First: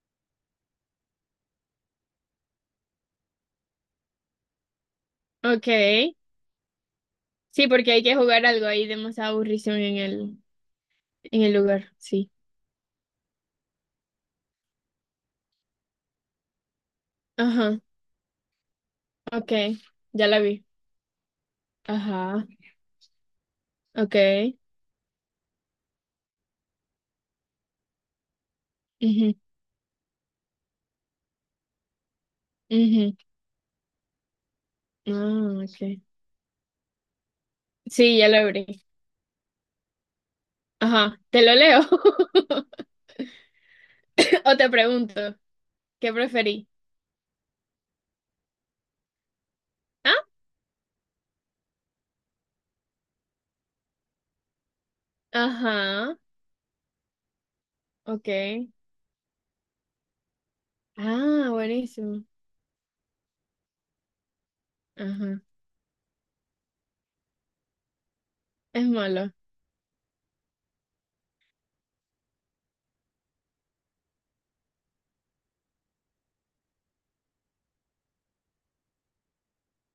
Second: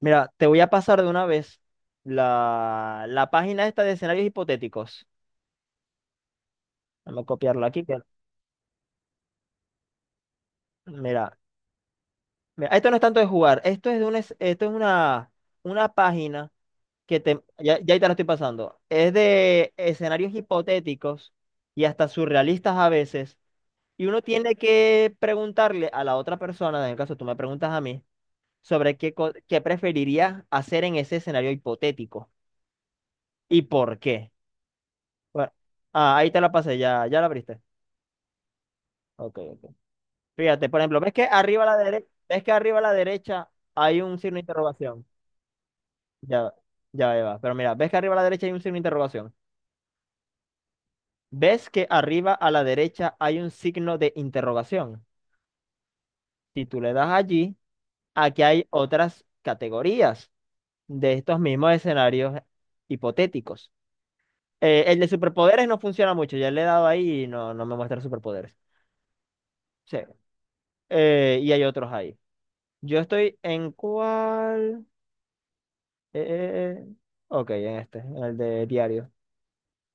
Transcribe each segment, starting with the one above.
Mira, te voy a pasar de una vez la página esta de escenarios hipotéticos. Ok. Vamos a copiarlo Sí, aquí. porque hay que jugar algo ahí de más aburrición en mira, en el lugar. Sí. mira, esto no es tanto de jugar, esto es de una, esto es una página que te, ya, Ajá. ya ahí te la estoy pasando. Es Ok. de Ya escenarios la vi. hipotéticos y hasta Ajá. surrealistas a veces. Y Ok. uno tiene que preguntarle a la otra persona, en el caso tú me preguntas a mí, sobre qué, co- Ujú, qué preferirías hacer en ese escenario hipotético ujú. y por qué. Bueno, Ah, ok. Ahí te la pasé, ya, ya la abriste. Sí, ya lo abrí. Ok, ok. Fíjate, por ejemplo, ¿ves Ajá. que ¿Te lo arriba a la leo? derecha, ves que arriba a la derecha hay un signo de O te interrogación? pregunto. ¿Qué Ya, preferí? ya Eva. Pero mira, ¿ves que arriba a la derecha hay un signo de interrogación? ¿Ah? ¿Ves que arriba a la derecha hay un signo de interrogación? Ajá. Si tú le das allí, Ok. aquí hay otras categorías de estos Ah, mismos buenísimo. escenarios hipotéticos. El de Ajá. superpoderes no funciona mucho, ya le he dado ahí y no me muestra superpoderes. Es malo. Sí. Y hay otros ahí. Yo estoy en cuál. Eh, eh, eh. Ok, en este, en el de diario.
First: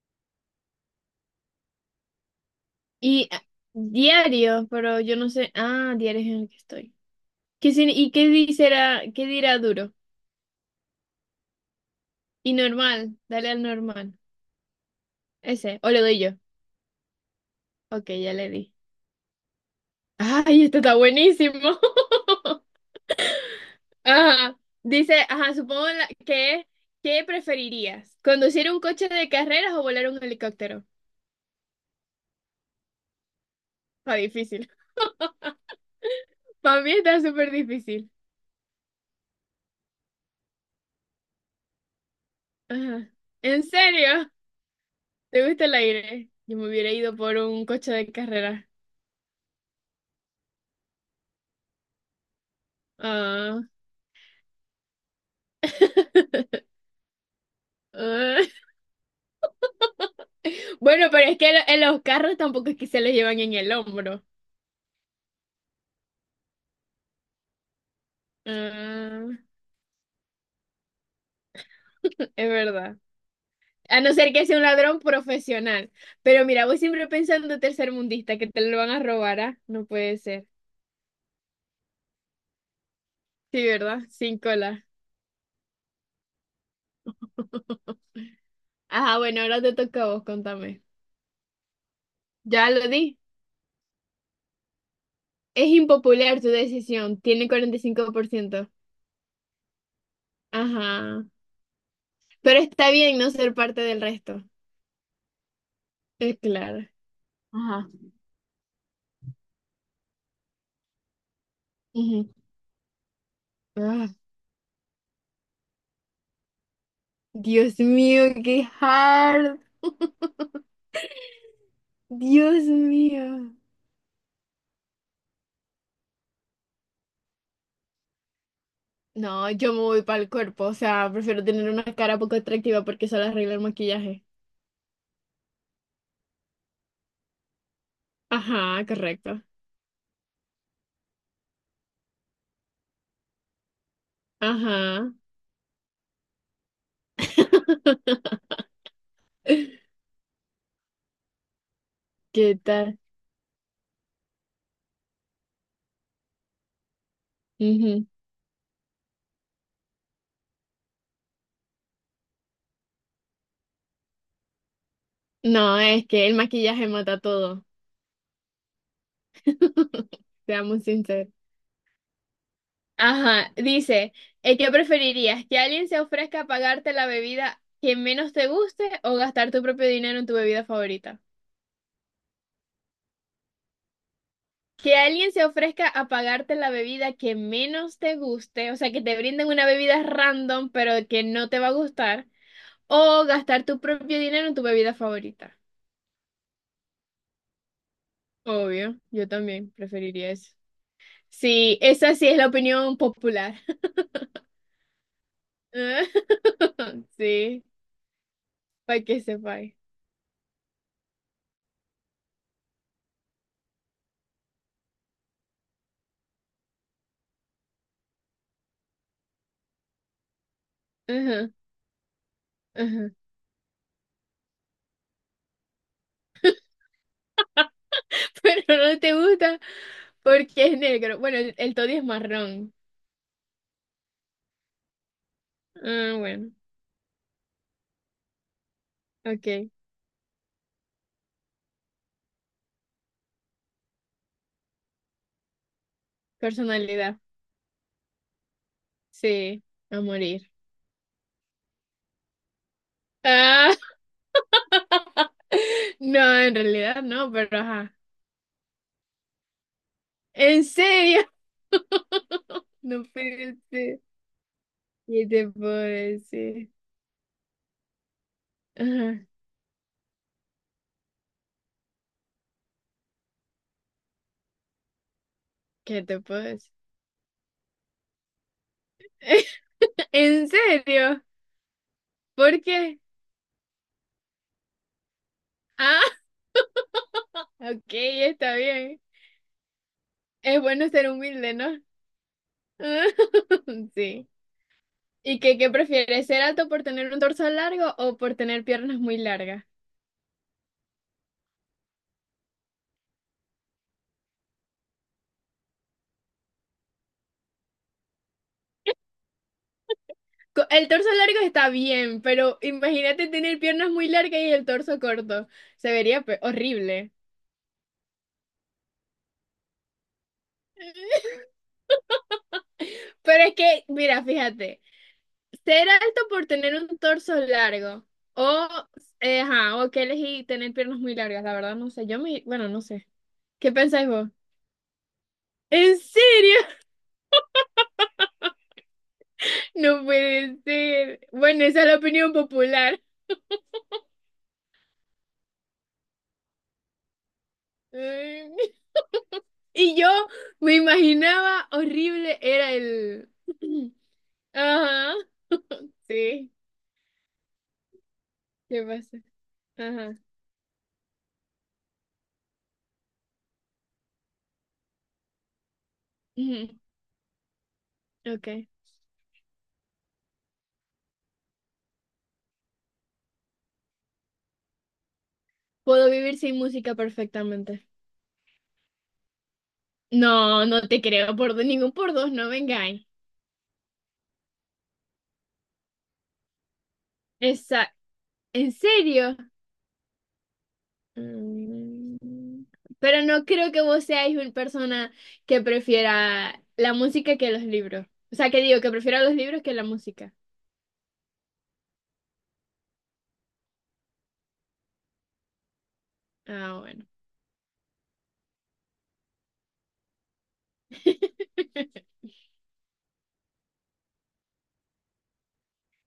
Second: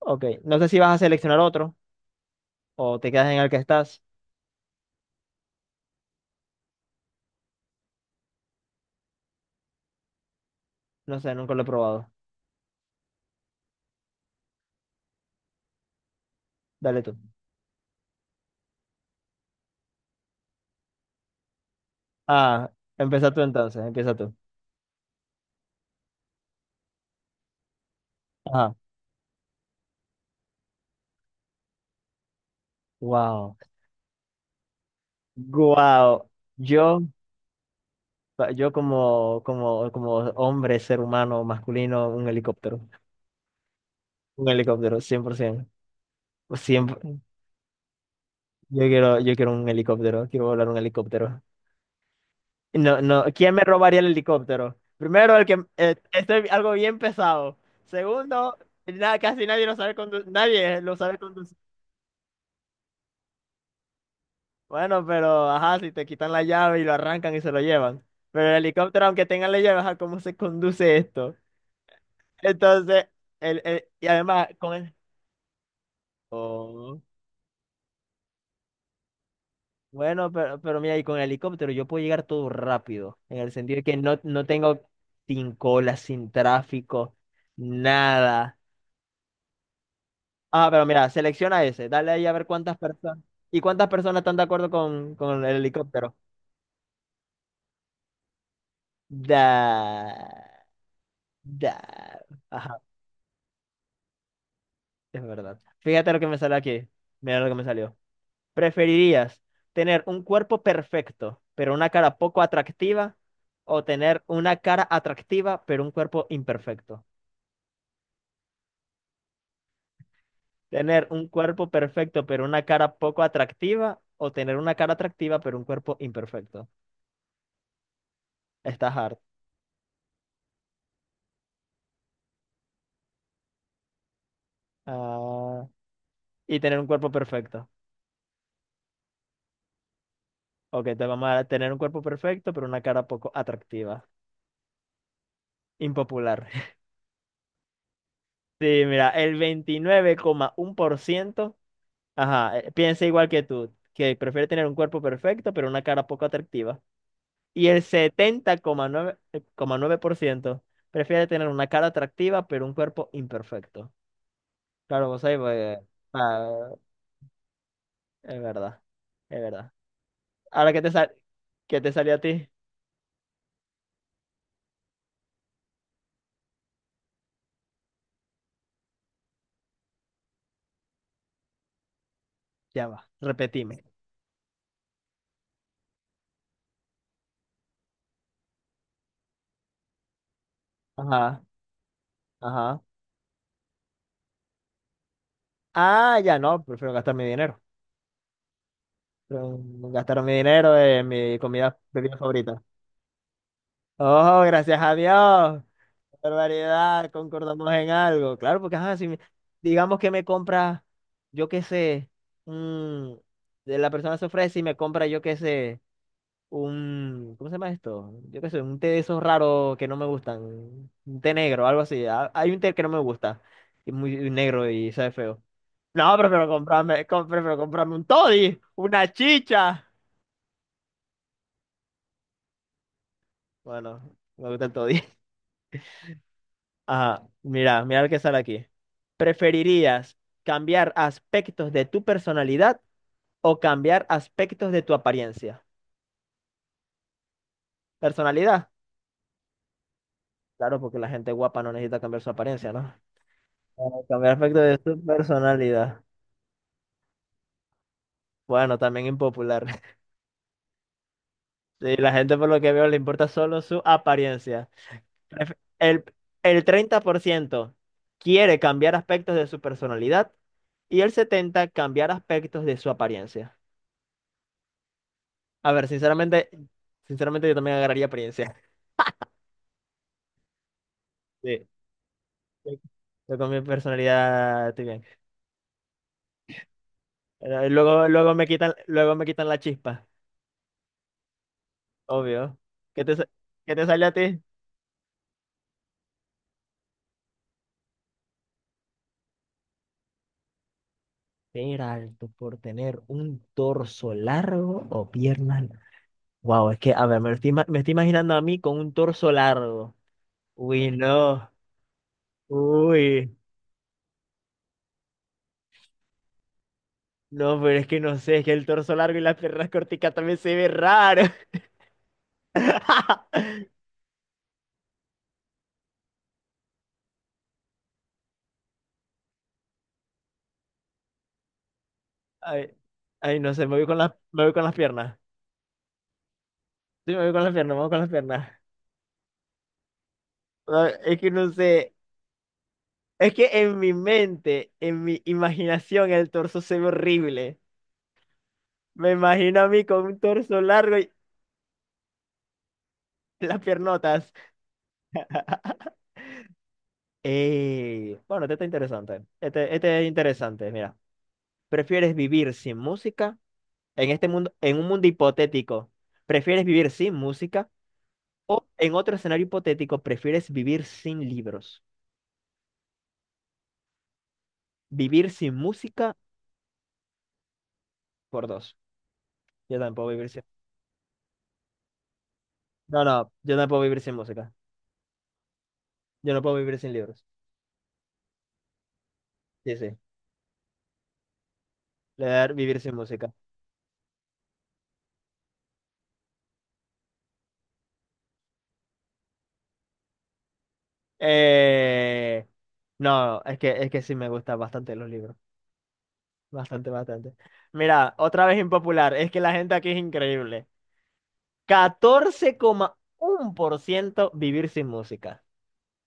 Ok, no sé si vas a seleccionar otro o te quedas Y en ah, el que estás. Diario, pero yo no sé. Ah, diario es en el que estoy. ¿Qué, sin- ¿Y qué dice, qué dirá duro? No sé, nunca lo he probado. Y normal, dale al normal. Ese, o le doy yo. Dale tú. Ok, ya le di. Ay, esto está buenísimo. Ah, empieza tú entonces, empieza tú. Ajá. Dice, ajá, ¿qué preferirías? ¿Conducir Ajá. un coche de carreras o volar un helicóptero? Wow. Está difícil. Wow. Para mí Yo, está súper difícil. yo como hombre, ser humano, masculino, un helicóptero. Ajá. ¿En serio? Un helicóptero, ¿Te gusta 100%. el aire? Yo me hubiera ido Siempre. por un coche de carreras. Yo quiero un helicóptero, quiero volar un helicóptero. No, no, ¿quién me Ah, robaría el helicóptero? Primero, el que este es algo bien pesado. ah. Segundo, casi nadie lo sabe conducir, nadie lo Bueno, sabe pero es conducir. En los carros tampoco es que se los llevan en el hombro. Bueno, pero ajá, si te quitan la llave y lo arrancan y se lo llevan. Pero el helicóptero, aunque Ah, tengan la llave, ajá, ¿cómo se conduce esto? es verdad. Entonces, A y no ser que además sea un con el. ladrón profesional. Pero mira, voy Oh. siempre pensando tercermundista, que te lo van a robar, ¿ah? No puede Bueno, ser. pero mira, y con el helicóptero yo puedo llegar todo rápido, en el Sí, sentido de que ¿verdad? no, Sin no tengo cola. sin cola, sin tráfico, nada. Ajá, bueno, ahora te toca a vos, Ah, contame. pero mira, selecciona ese, dale ahí a ver Ya cuántas lo di. personas y cuántas personas están de acuerdo con el Es helicóptero. impopular tu decisión, tiene 45%. Da, Ajá. da. Pero Ajá, está bien no ser parte del resto. es verdad. Fíjate lo que me Es sale aquí. claro. Mira lo que me Ajá. salió. ¿Preferirías tener un cuerpo perfecto, pero una cara Ujú. poco atractiva, o Ah, tener una cara atractiva, pero un cuerpo imperfecto? Dios mío, qué hard. ¿Tener un cuerpo perfecto, pero Dios una cara poco mío. atractiva, o tener una cara atractiva, pero un cuerpo imperfecto? Está hard. No, yo me voy para el cuerpo, o sea, prefiero tener una cara poco atractiva porque solo arregla el maquillaje. Ah, Y tener un cuerpo perfecto. Ajá, correcto. Ok, te vamos a tener un cuerpo perfecto, pero una cara poco atractiva. Ajá. Impopular. Sí, mira, el 29,1%, ¿Qué ajá, tal? piensa igual que tú, que prefiere tener un cuerpo perfecto, pero una cara poco atractiva. Y el Ujú. setenta coma nueve por ciento prefiere tener una cara atractiva, pero un cuerpo imperfecto. Claro, vos ahí, pues, No, es que el ah, maquillaje mata todo, es verdad, es verdad. Ahora, ¿qué seamos te sal- sinceros. qué te salió a ti? Ajá, dice, ¿qué preferirías? ¿Que alguien se ofrezca a pagarte la bebida que menos te guste o gastar tu propio dinero en tu bebida favorita? Ya va, repetime. Que alguien se ofrezca a pagarte la bebida que menos te guste, o sea, que te brinden una bebida random, pero que Ajá, no te va a gustar, ajá. o gastar tu propio dinero en tu bebida favorita. Ah, ya no, prefiero gastar mi dinero. Obvio, yo Prefiero también gastar preferiría mi eso. dinero en mi comida, Sí, esa bebida sí es la favorita. opinión popular. Oh, gracias a Dios. ¡Qué barbaridad! Sí, Concordamos en algo. Claro, porque ajá, para si me- que sepáis. digamos que me compra, yo qué sé, un- de la persona se ofrece y me compra, yo qué sé, un, ¿cómo se llama esto? Yo qué sé, un té de esos raros que no me gustan. Un té Ajá, negro, algo así. Hay un té que no me ajá. gusta, que es muy negro y sabe feo. No, prefiero comprarme un toddy, Pero no una te gusta chicha. porque es negro. Bueno, el Toddy es marrón. Bueno, me gusta el toddy. Ah, bueno, Ajá, mira lo que sale aquí. ok. ¿Preferirías cambiar aspectos de tu personalidad o cambiar aspectos de tu apariencia? Personalidad. ¿Personalidad? Sí, a morir. Claro, porque la gente guapa no necesita cambiar su apariencia, ¿no? Ah. Bueno, cambiar aspectos de su personalidad. No, en realidad no, pero ajá. Bueno, también impopular. ¿En serio? Sí, la gente por lo que veo le No importa puede solo su ser. apariencia. ¿Qué te Pref- puedo El, el decir? 30% quiere cambiar Ajá, aspectos de su personalidad y el 70% cambiar aspectos de su apariencia. A ver, ¿qué te puedo sinceramente, decir? sinceramente yo también agarraría apariencia. ¿En serio? Sí. ¿Por qué? Yo con mi personalidad estoy bien. Ah, Pero ok, luego, está bien. luego me quitan la chispa, Es bueno ser humilde, ¿no? obvio. ¿Qué te sale a Sí. ti? ¿Y qué, qué prefieres? ¿Ser alto por tener un torso largo o por tener piernas muy largas? Ser alto por tener un torso largo o piernas. Wow, es que, a ver, me estoy imaginando a mí con un torso largo. El Uy, torso largo no. está bien, pero imagínate Uy, tener piernas muy largas y el torso corto. Horrible. no, pero es que no sé, es que el torso largo y las piernas corticas también se ve raro. Pero es que, mira, fíjate, ser alto por tener un torso largo o, ajá, o que elegí tener piernas muy largas, la verdad no sé, yo me, bueno, Ay, no sé. ay, no sé, ¿Qué me voy con pensáis las, vos? me voy con las piernas. ¿En serio? Sí, me voy con las piernas, me voy con las piernas. No puede No, es ser. que no Bueno, esa es sé, la opinión popular. es que en mi mente, en mi imaginación, el torso se ve horrible. Ay, Me imagino a mí y con yo un torso me largo y imaginaba horrible era el... las piernotas. Ajá, sí, Ey, bueno, este está ¿qué pasa? interesante. Este es Ajá, interesante, mira. ¿Prefieres vivir sin música? En este mundo, en un mundo hipotético, ¿prefieres vivir sin música ujú, ok. o en otro escenario hipotético, prefieres vivir sin libros? Vivir sin Puedo música vivir sin música perfectamente. por dos. Yo tampoco vivir sin. No, no te creo por dos, ningún por dos, no No, vengáis. no, yo no puedo vivir sin música. Yo no puedo vivir sin libros. Esa, ¿en serio? Sí, sí. Mm. Le dar vivir sin Pero música. no creo que vos seáis una persona que prefiera la música que los libros. O sea, que digo, que prefiera los libros que la música. Eh, no, es que sí me gustan bastante los libros. Ah, Bastante, bueno. bastante. Mira, otra vez impopular. Es que la gente aquí es increíble. 14,1% vivir sin música.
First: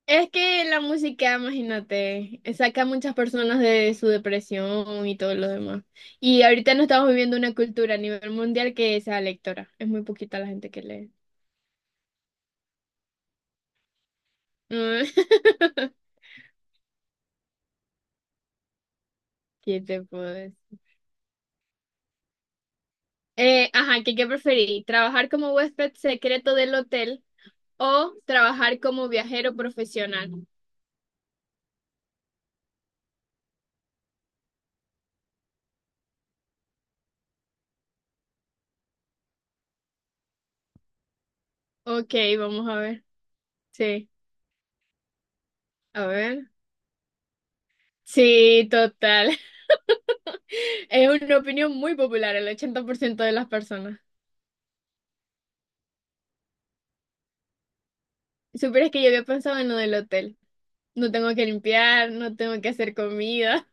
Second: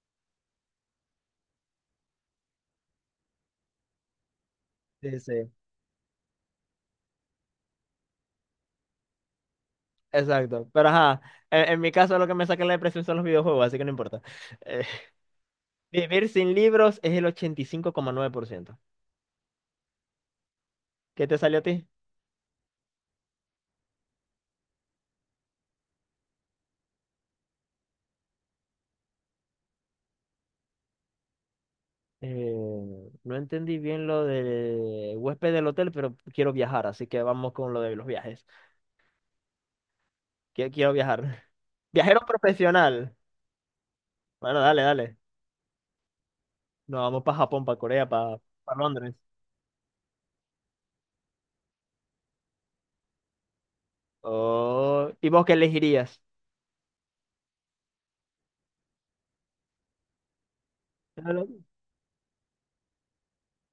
Es que la música, imagínate, saca a muchas personas de su depresión y Sí, todo lo sí. demás. Y ahorita no estamos viviendo una cultura a nivel mundial que sea lectora. Es muy poquita la Exacto, gente que pero lee. ajá, en mi caso lo que me saca la depresión son los videojuegos, así que no importa. Eh, Mm. Vivir sin libros es el 85,9%. ¿Qué te puedo decir? ¿Qué te salió a ti? Ajá, ¿qué preferí? ¿Trabajar como huésped secreto del hotel o trabajar como viajero profesional? Eh, no entendí bien lo de huésped del hotel, pero quiero viajar, así que vamos con lo de los viajes. Quiero, viajar. Ok, Viajero vamos a ver. profesional. Sí, Bueno, dale, dale. a ver. Nos vamos para Japón, para Corea, para Sí, Londres. total. Es una opinión muy popular, el 80% de las personas. Oh, ¿y vos qué elegirías? Supieras que yo había pensado en lo del hotel. No tengo que Claro. limpiar, no tengo que hacer comida.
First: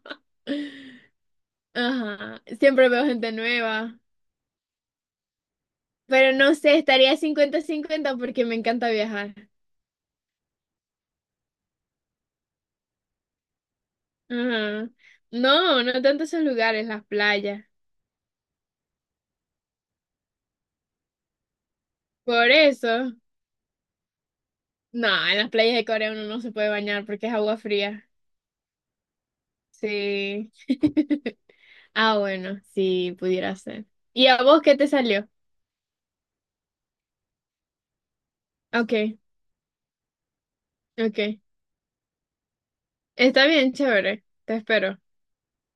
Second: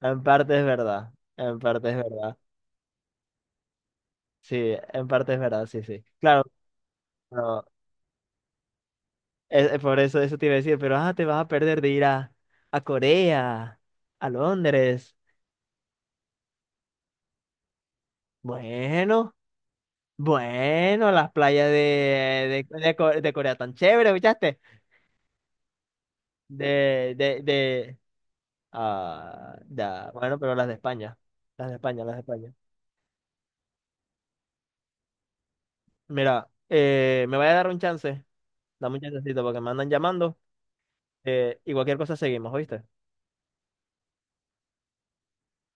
En parte es verdad, en parte es verdad. Ajá, siempre veo gente nueva. Sí, en parte es verdad, sí, sí. Pero Claro. no sé, estaría 50-50 porque me encanta viajar. Por eso, eso te iba a decir, pero te vas a perder de ir a, Corea, a Ajá. Londres. No, no tanto esos lugares, las playas. Bueno, bueno, las playas Por de, de, de Co- eso, de Corea tan chévere, ¿escuchaste? no, en las playas de Corea uno no se puede bañar De, porque es de, agua de, fría. bueno, Sí. pero las de España, las de España, las Ah, de España. bueno, sí, pudiera ser. ¿Y a vos qué te salió? Mira, me voy a dar un chance, dame un Ok, chancecito porque me andan llamando ok. Y cualquier cosa seguimos, ¿oíste? Está bien, chévere. Te espero.